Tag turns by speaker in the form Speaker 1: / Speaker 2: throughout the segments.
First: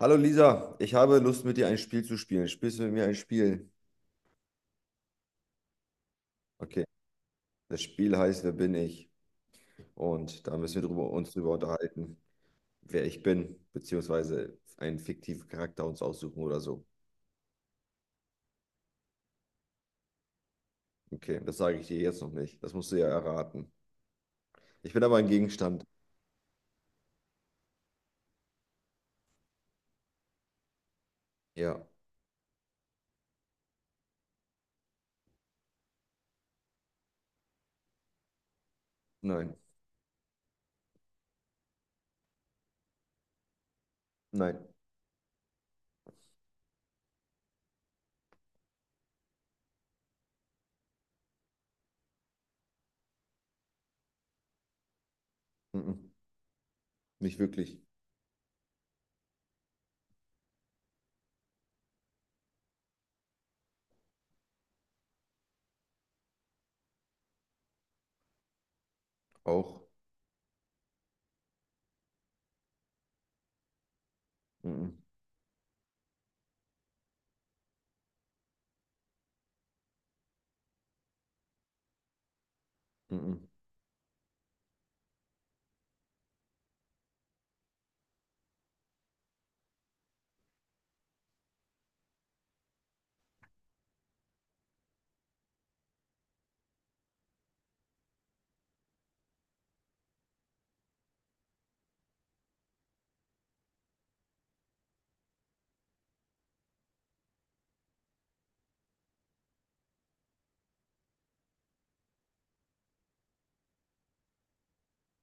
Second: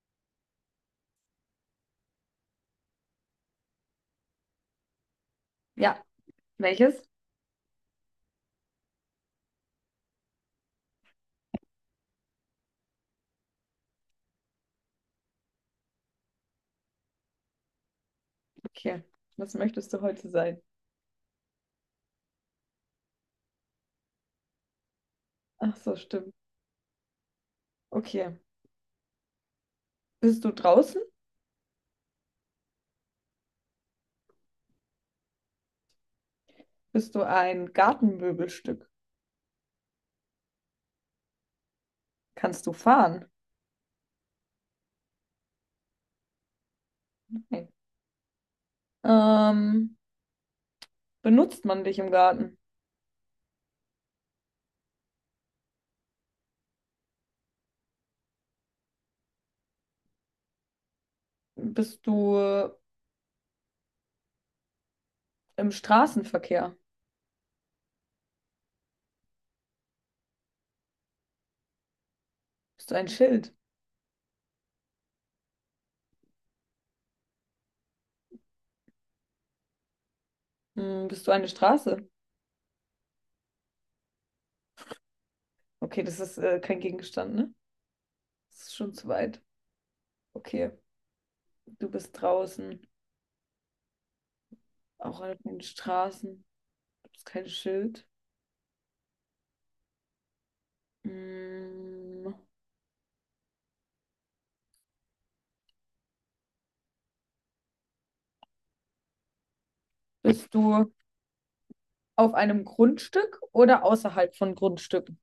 Speaker 1: Hallo Lisa, ich habe Lust mit dir ein Spiel zu spielen. Spielst du mit mir ein Spiel?
Speaker 2: Ja,
Speaker 1: Okay,
Speaker 2: welches?
Speaker 1: das Spiel heißt Wer bin ich? Und da müssen wir uns drüber unterhalten, wer ich bin, beziehungsweise einen fiktiven Charakter uns aussuchen oder so.
Speaker 2: Okay. Was möchtest du heute sein?
Speaker 1: Okay, das sage ich dir jetzt noch nicht. Das musst du ja erraten. Ich bin aber ein
Speaker 2: Ach
Speaker 1: Gegenstand.
Speaker 2: so, stimmt. Okay. Bist du draußen?
Speaker 1: Ja,
Speaker 2: Bist du ein Gartenmöbelstück?
Speaker 1: nein,
Speaker 2: Kannst du fahren?
Speaker 1: nein,
Speaker 2: Nein. Ähm, Benutzt man dich im Garten?
Speaker 1: mhm. Nicht wirklich.
Speaker 2: Bist du im Straßenverkehr?
Speaker 1: Auch.
Speaker 2: Bist du ein Schild?
Speaker 1: Mhm.
Speaker 2: Hm, bist du eine Straße?
Speaker 1: Mhm.
Speaker 2: Okay, das ist kein Gegenstand, ne? Das ist schon zu weit. Okay, du bist draußen, auch an den Straßen. Du bist kein Schild. Hm, bist du auf einem Grundstück oder außerhalb von Grundstücken?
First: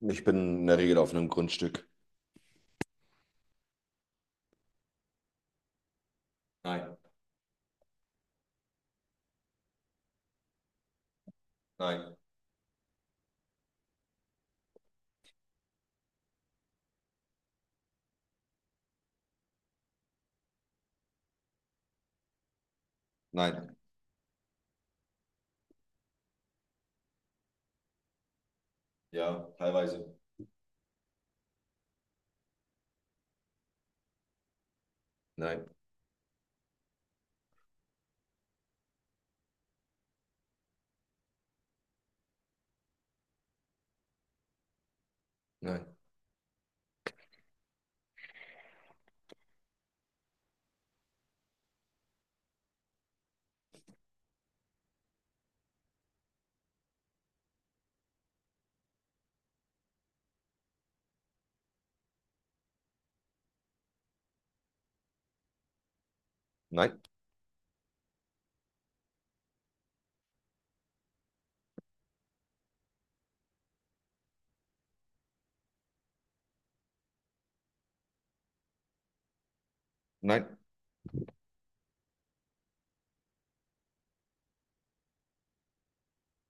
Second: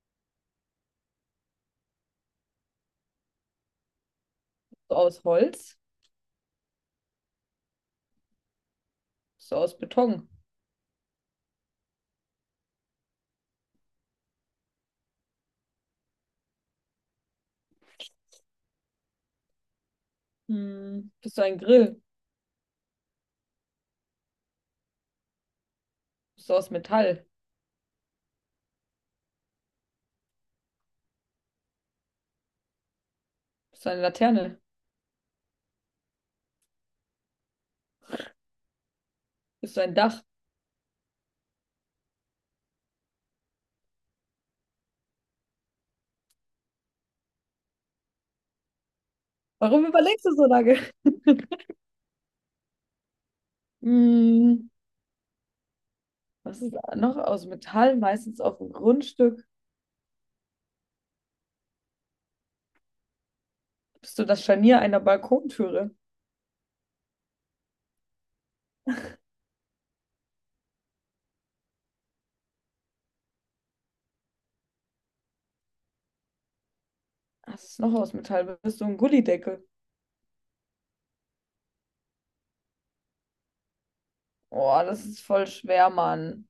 Speaker 1: Ich bin in der Regel auf einem Grundstück.
Speaker 2: Bist du aus Holz?
Speaker 1: Nein,
Speaker 2: Bist du aus Beton?
Speaker 1: nein,
Speaker 2: Hm. Bist du ein Grill?
Speaker 1: nein.
Speaker 2: Bist du aus Metall?
Speaker 1: Ja, teilweise.
Speaker 2: Bist du eine Laterne?
Speaker 1: Nein,
Speaker 2: Bist du ein Dach?
Speaker 1: nein,
Speaker 2: Warum überlegst du so lange? Hm. Was ist da noch aus Metall? Meistens auf dem Grundstück. Bist du das Scharnier einer Balkontüre?
Speaker 1: nein,
Speaker 2: Was ist noch aus Metall? Bist du ein Gullydeckel?
Speaker 1: nein.
Speaker 2: Oh, das ist voll schwer, Mann.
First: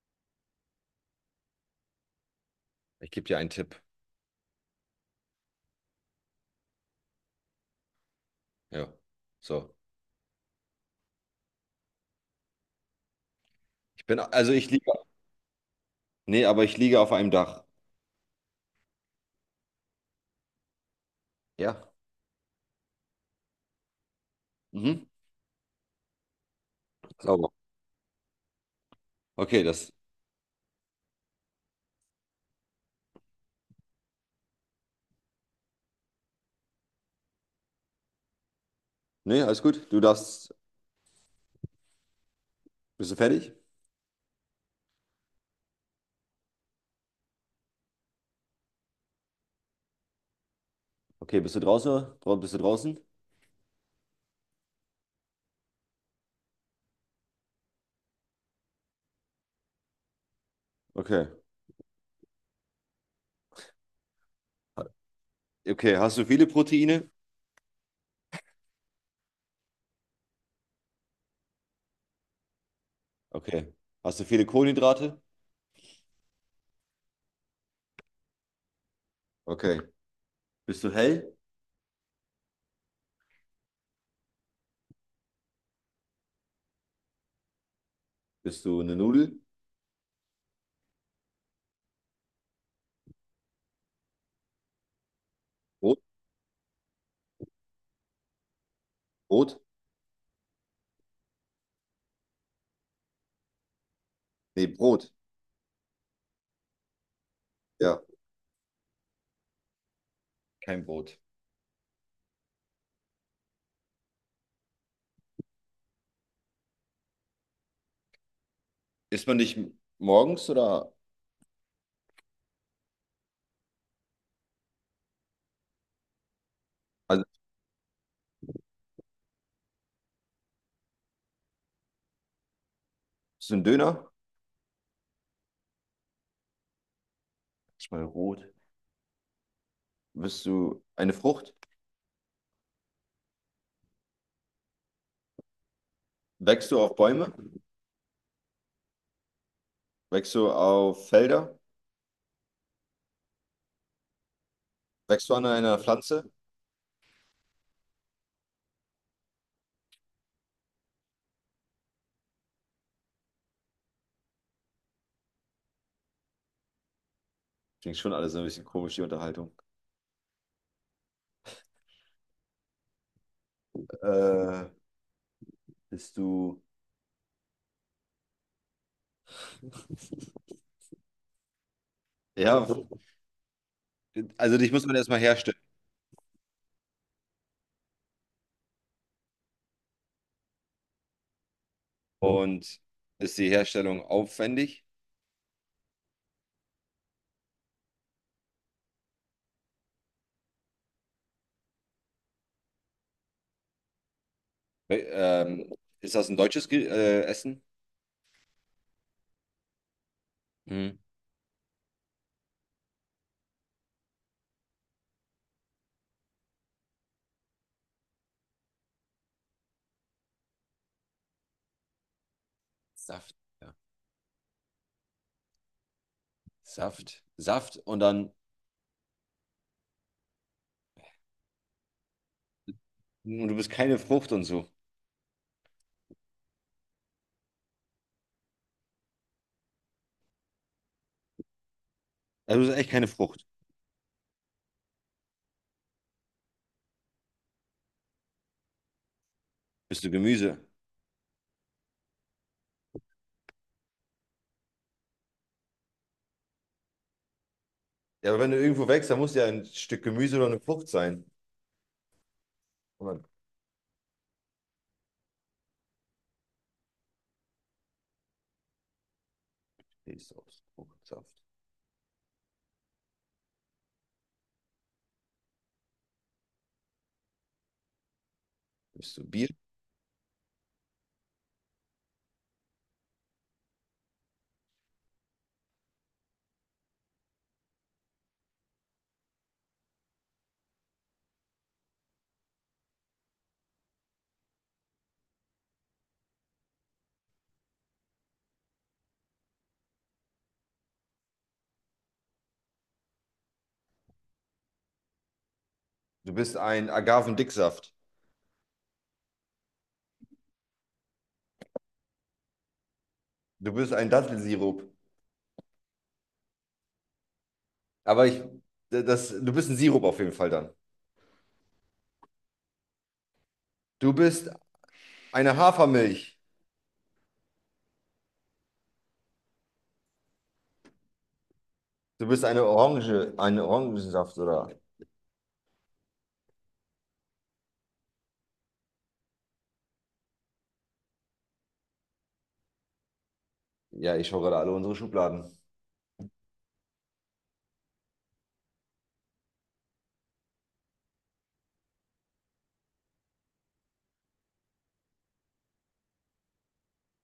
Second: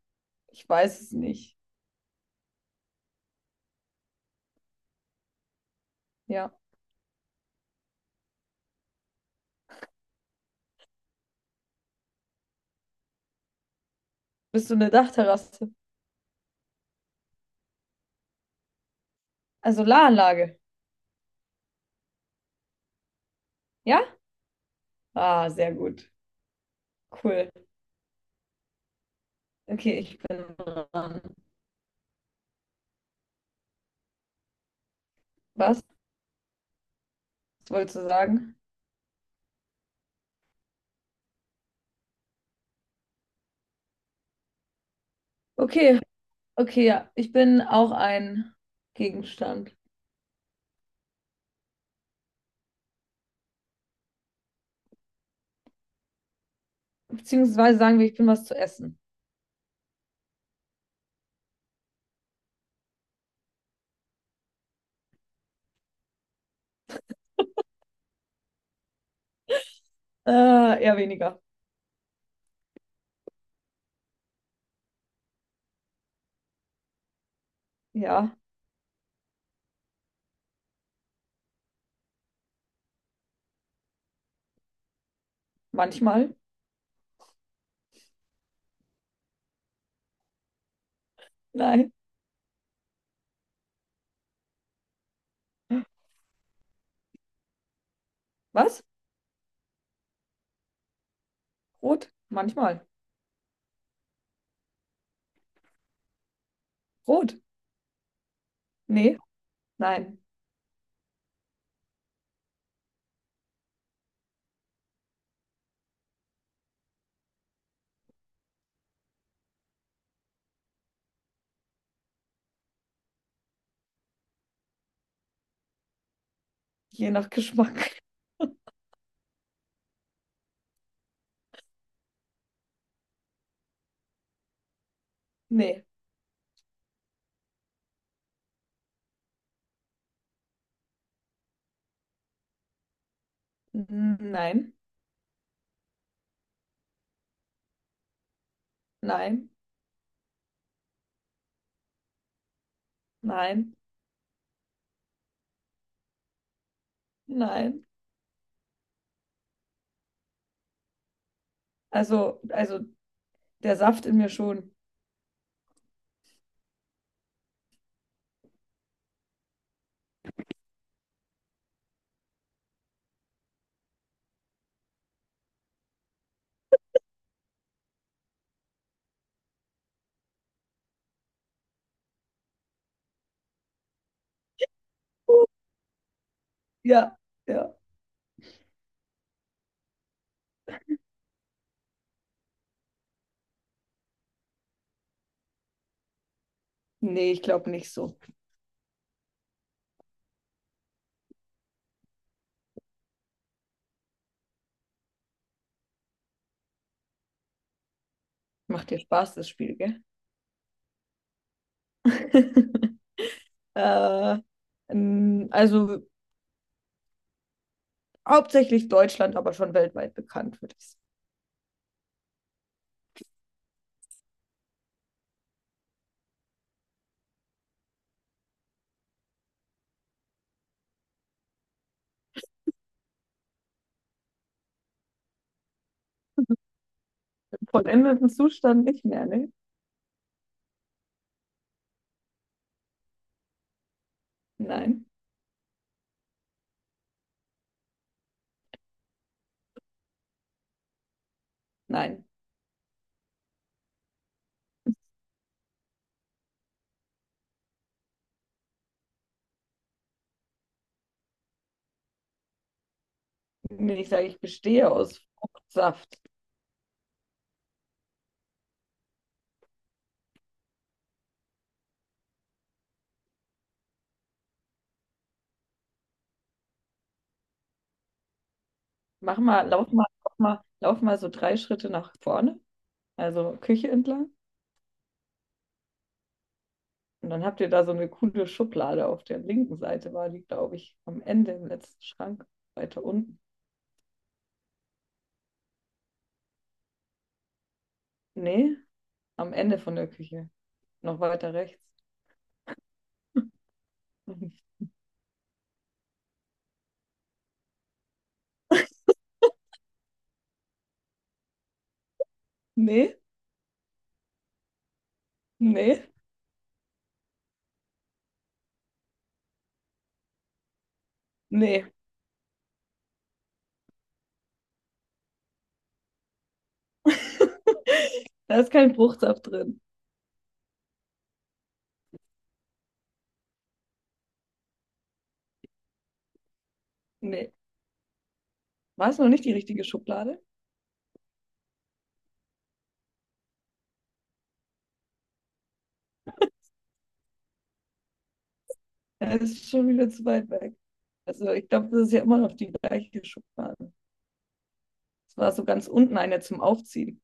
Speaker 2: Ich weiß es nicht.
Speaker 1: Ich gebe dir einen Tipp.
Speaker 2: Ja.
Speaker 1: Ja. So. Ich bin, also
Speaker 2: Bist
Speaker 1: ich
Speaker 2: du
Speaker 1: liege.
Speaker 2: eine Dachterrasse?
Speaker 1: Nee, aber ich liege auf einem Dach.
Speaker 2: Also Solaranlage.
Speaker 1: Ja.
Speaker 2: Ja?
Speaker 1: Mhm.
Speaker 2: Ah, sehr gut. Cool.
Speaker 1: Sauber. Okay, das.
Speaker 2: Okay, ich bin dran. Was? Was wolltest du sagen?
Speaker 1: Nee, alles gut. Du darfst. Bist du fertig?
Speaker 2: Okay, okay, ja. Ich bin auch ein Gegenstand.
Speaker 1: Okay, bist du draußen? Bist du draußen?
Speaker 2: Beziehungsweise sagen wir, ich bin was zu essen.
Speaker 1: Okay. Okay, hast du viele Proteine?
Speaker 2: Eher weniger.
Speaker 1: Okay. Hast du viele Kohlenhydrate?
Speaker 2: Ja,
Speaker 1: Okay. Bist du hell?
Speaker 2: manchmal.
Speaker 1: Bist du eine Nudel?
Speaker 2: Nein.
Speaker 1: Brot?
Speaker 2: Was?
Speaker 1: Brot?
Speaker 2: Rot? Manchmal.
Speaker 1: Nee, Brot.
Speaker 2: Rot?
Speaker 1: Ja.
Speaker 2: Nee. Nein.
Speaker 1: Kein Brot. Isst man dich morgens oder?
Speaker 2: Je
Speaker 1: Also,
Speaker 2: nach Geschmack.
Speaker 1: bist du ein Döner?
Speaker 2: Nee.
Speaker 1: Ist mal rot. Bist du eine Frucht?
Speaker 2: N- Nein.
Speaker 1: Wächst du auf Bäume?
Speaker 2: Nein.
Speaker 1: Wächst du auf Felder?
Speaker 2: Nein.
Speaker 1: Wächst du an einer Pflanze?
Speaker 2: Nein. Also der Saft in mir schon.
Speaker 1: Klingt schon alles so ein bisschen komisch, die Unterhaltung. Äh, Bist du. Ja, also dich muss man erstmal herstellen.
Speaker 2: Ja, ja.
Speaker 1: Und ist die Herstellung aufwendig?
Speaker 2: Nee, ich glaube nicht so.
Speaker 1: Wä- Ähm, Ist das ein deutsches Ge Essen?
Speaker 2: Macht dir Spaß, das Spiel, gell?
Speaker 1: Mhm.
Speaker 2: äh, also hauptsächlich Deutschland, aber schon weltweit bekannt, würde ich sagen.
Speaker 1: Saft, ja. Saft, Saft und dann. Und du bist keine Frucht und so.
Speaker 2: Vollendeten Zustand nicht mehr, ne?
Speaker 1: Also du bist echt keine Frucht.
Speaker 2: Nein,
Speaker 1: Bist du Gemüse?
Speaker 2: nein.
Speaker 1: Ja, aber wenn du irgendwo wächst, dann muss ja ein Stück Gemüse oder eine Frucht sein. Und dann
Speaker 2: Wenn ich sage, ich bestehe aus Fruchtsaft.
Speaker 1: stehst du aus Fruchtsaft. Bist du
Speaker 2: Mach
Speaker 1: Bier?
Speaker 2: mal, lauf mal, lauf mal, lauf mal so drei Schritte nach vorne, also Küche entlang. Und dann habt ihr da so eine coole Schublade auf der linken Seite, war die, glaube ich, am Ende im letzten Schrank, weiter unten. Nee, am Ende von der Küche, noch weiter rechts.
Speaker 1: Du bist ein Agavendicksaft.
Speaker 2: Nee,
Speaker 1: Du bist ein Dattelsirup.
Speaker 2: nee,
Speaker 1: Aber ich, Du bist ein Sirup auf jeden Fall dann.
Speaker 2: nee.
Speaker 1: Du bist eine Hafermilch.
Speaker 2: Da ist kein Fruchtsaft drin.
Speaker 1: Du bist eine Orange, ein Orangensaft oder.
Speaker 2: Nee. War es noch nicht die richtige Schublade?
Speaker 1: Ja, ich schaue gerade alle unsere Schubladen.
Speaker 2: Ja, das ist schon wieder zu weit weg. Also ich glaube, das ist ja immer noch die gleiche Schublade. Es war so ganz unten eine zum Aufziehen.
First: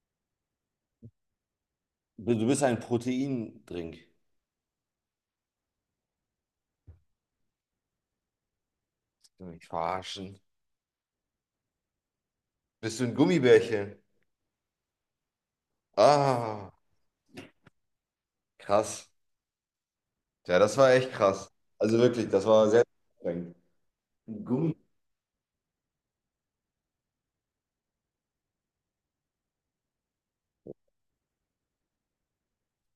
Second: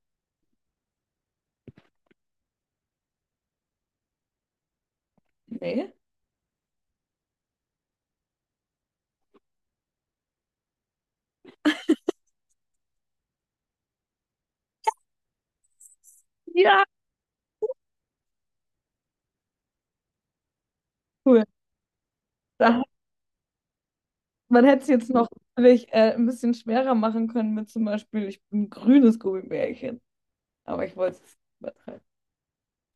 Speaker 1: Du bist ein Proteindrink. Willst
Speaker 2: Nee?
Speaker 1: Du mich verarschen. Bist du ein Gummibärchen? Ah,
Speaker 2: Ja,
Speaker 1: krass. Ja, das war echt
Speaker 2: cool.
Speaker 1: krass. Also wirklich, das war
Speaker 2: Da,
Speaker 1: sehr anstrengend. Ein
Speaker 2: man
Speaker 1: Gummi.
Speaker 2: hätte es jetzt noch natürlich, ein bisschen schwerer machen können mit zum Beispiel, ich bin ein grünes Gummibärchen. Aber ich wollte es nicht übertreiben.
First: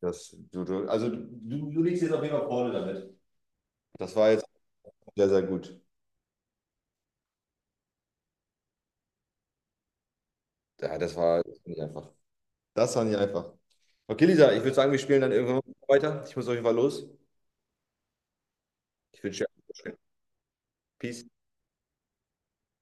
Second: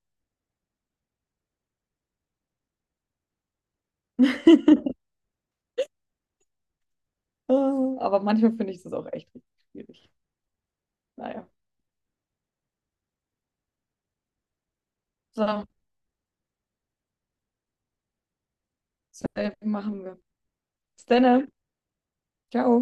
Speaker 1: Das, du liegst jetzt auf jeden Fall vorne damit. Das war jetzt sehr, sehr gut.
Speaker 2: Oh, aber manchmal finde ich das auch echt richtig schwierig.
Speaker 1: Ja,
Speaker 2: Naja.
Speaker 1: das war nicht einfach. Das war nicht einfach. Okay, Lisa, ich würde sagen, wir spielen dann irgendwann
Speaker 2: So,
Speaker 1: weiter. Ich muss auf jeden Fall los. Ich wünsche dir
Speaker 2: das
Speaker 1: alles Gute.
Speaker 2: machen wir. Bis dann,
Speaker 1: Peace.
Speaker 2: ne? Ciao.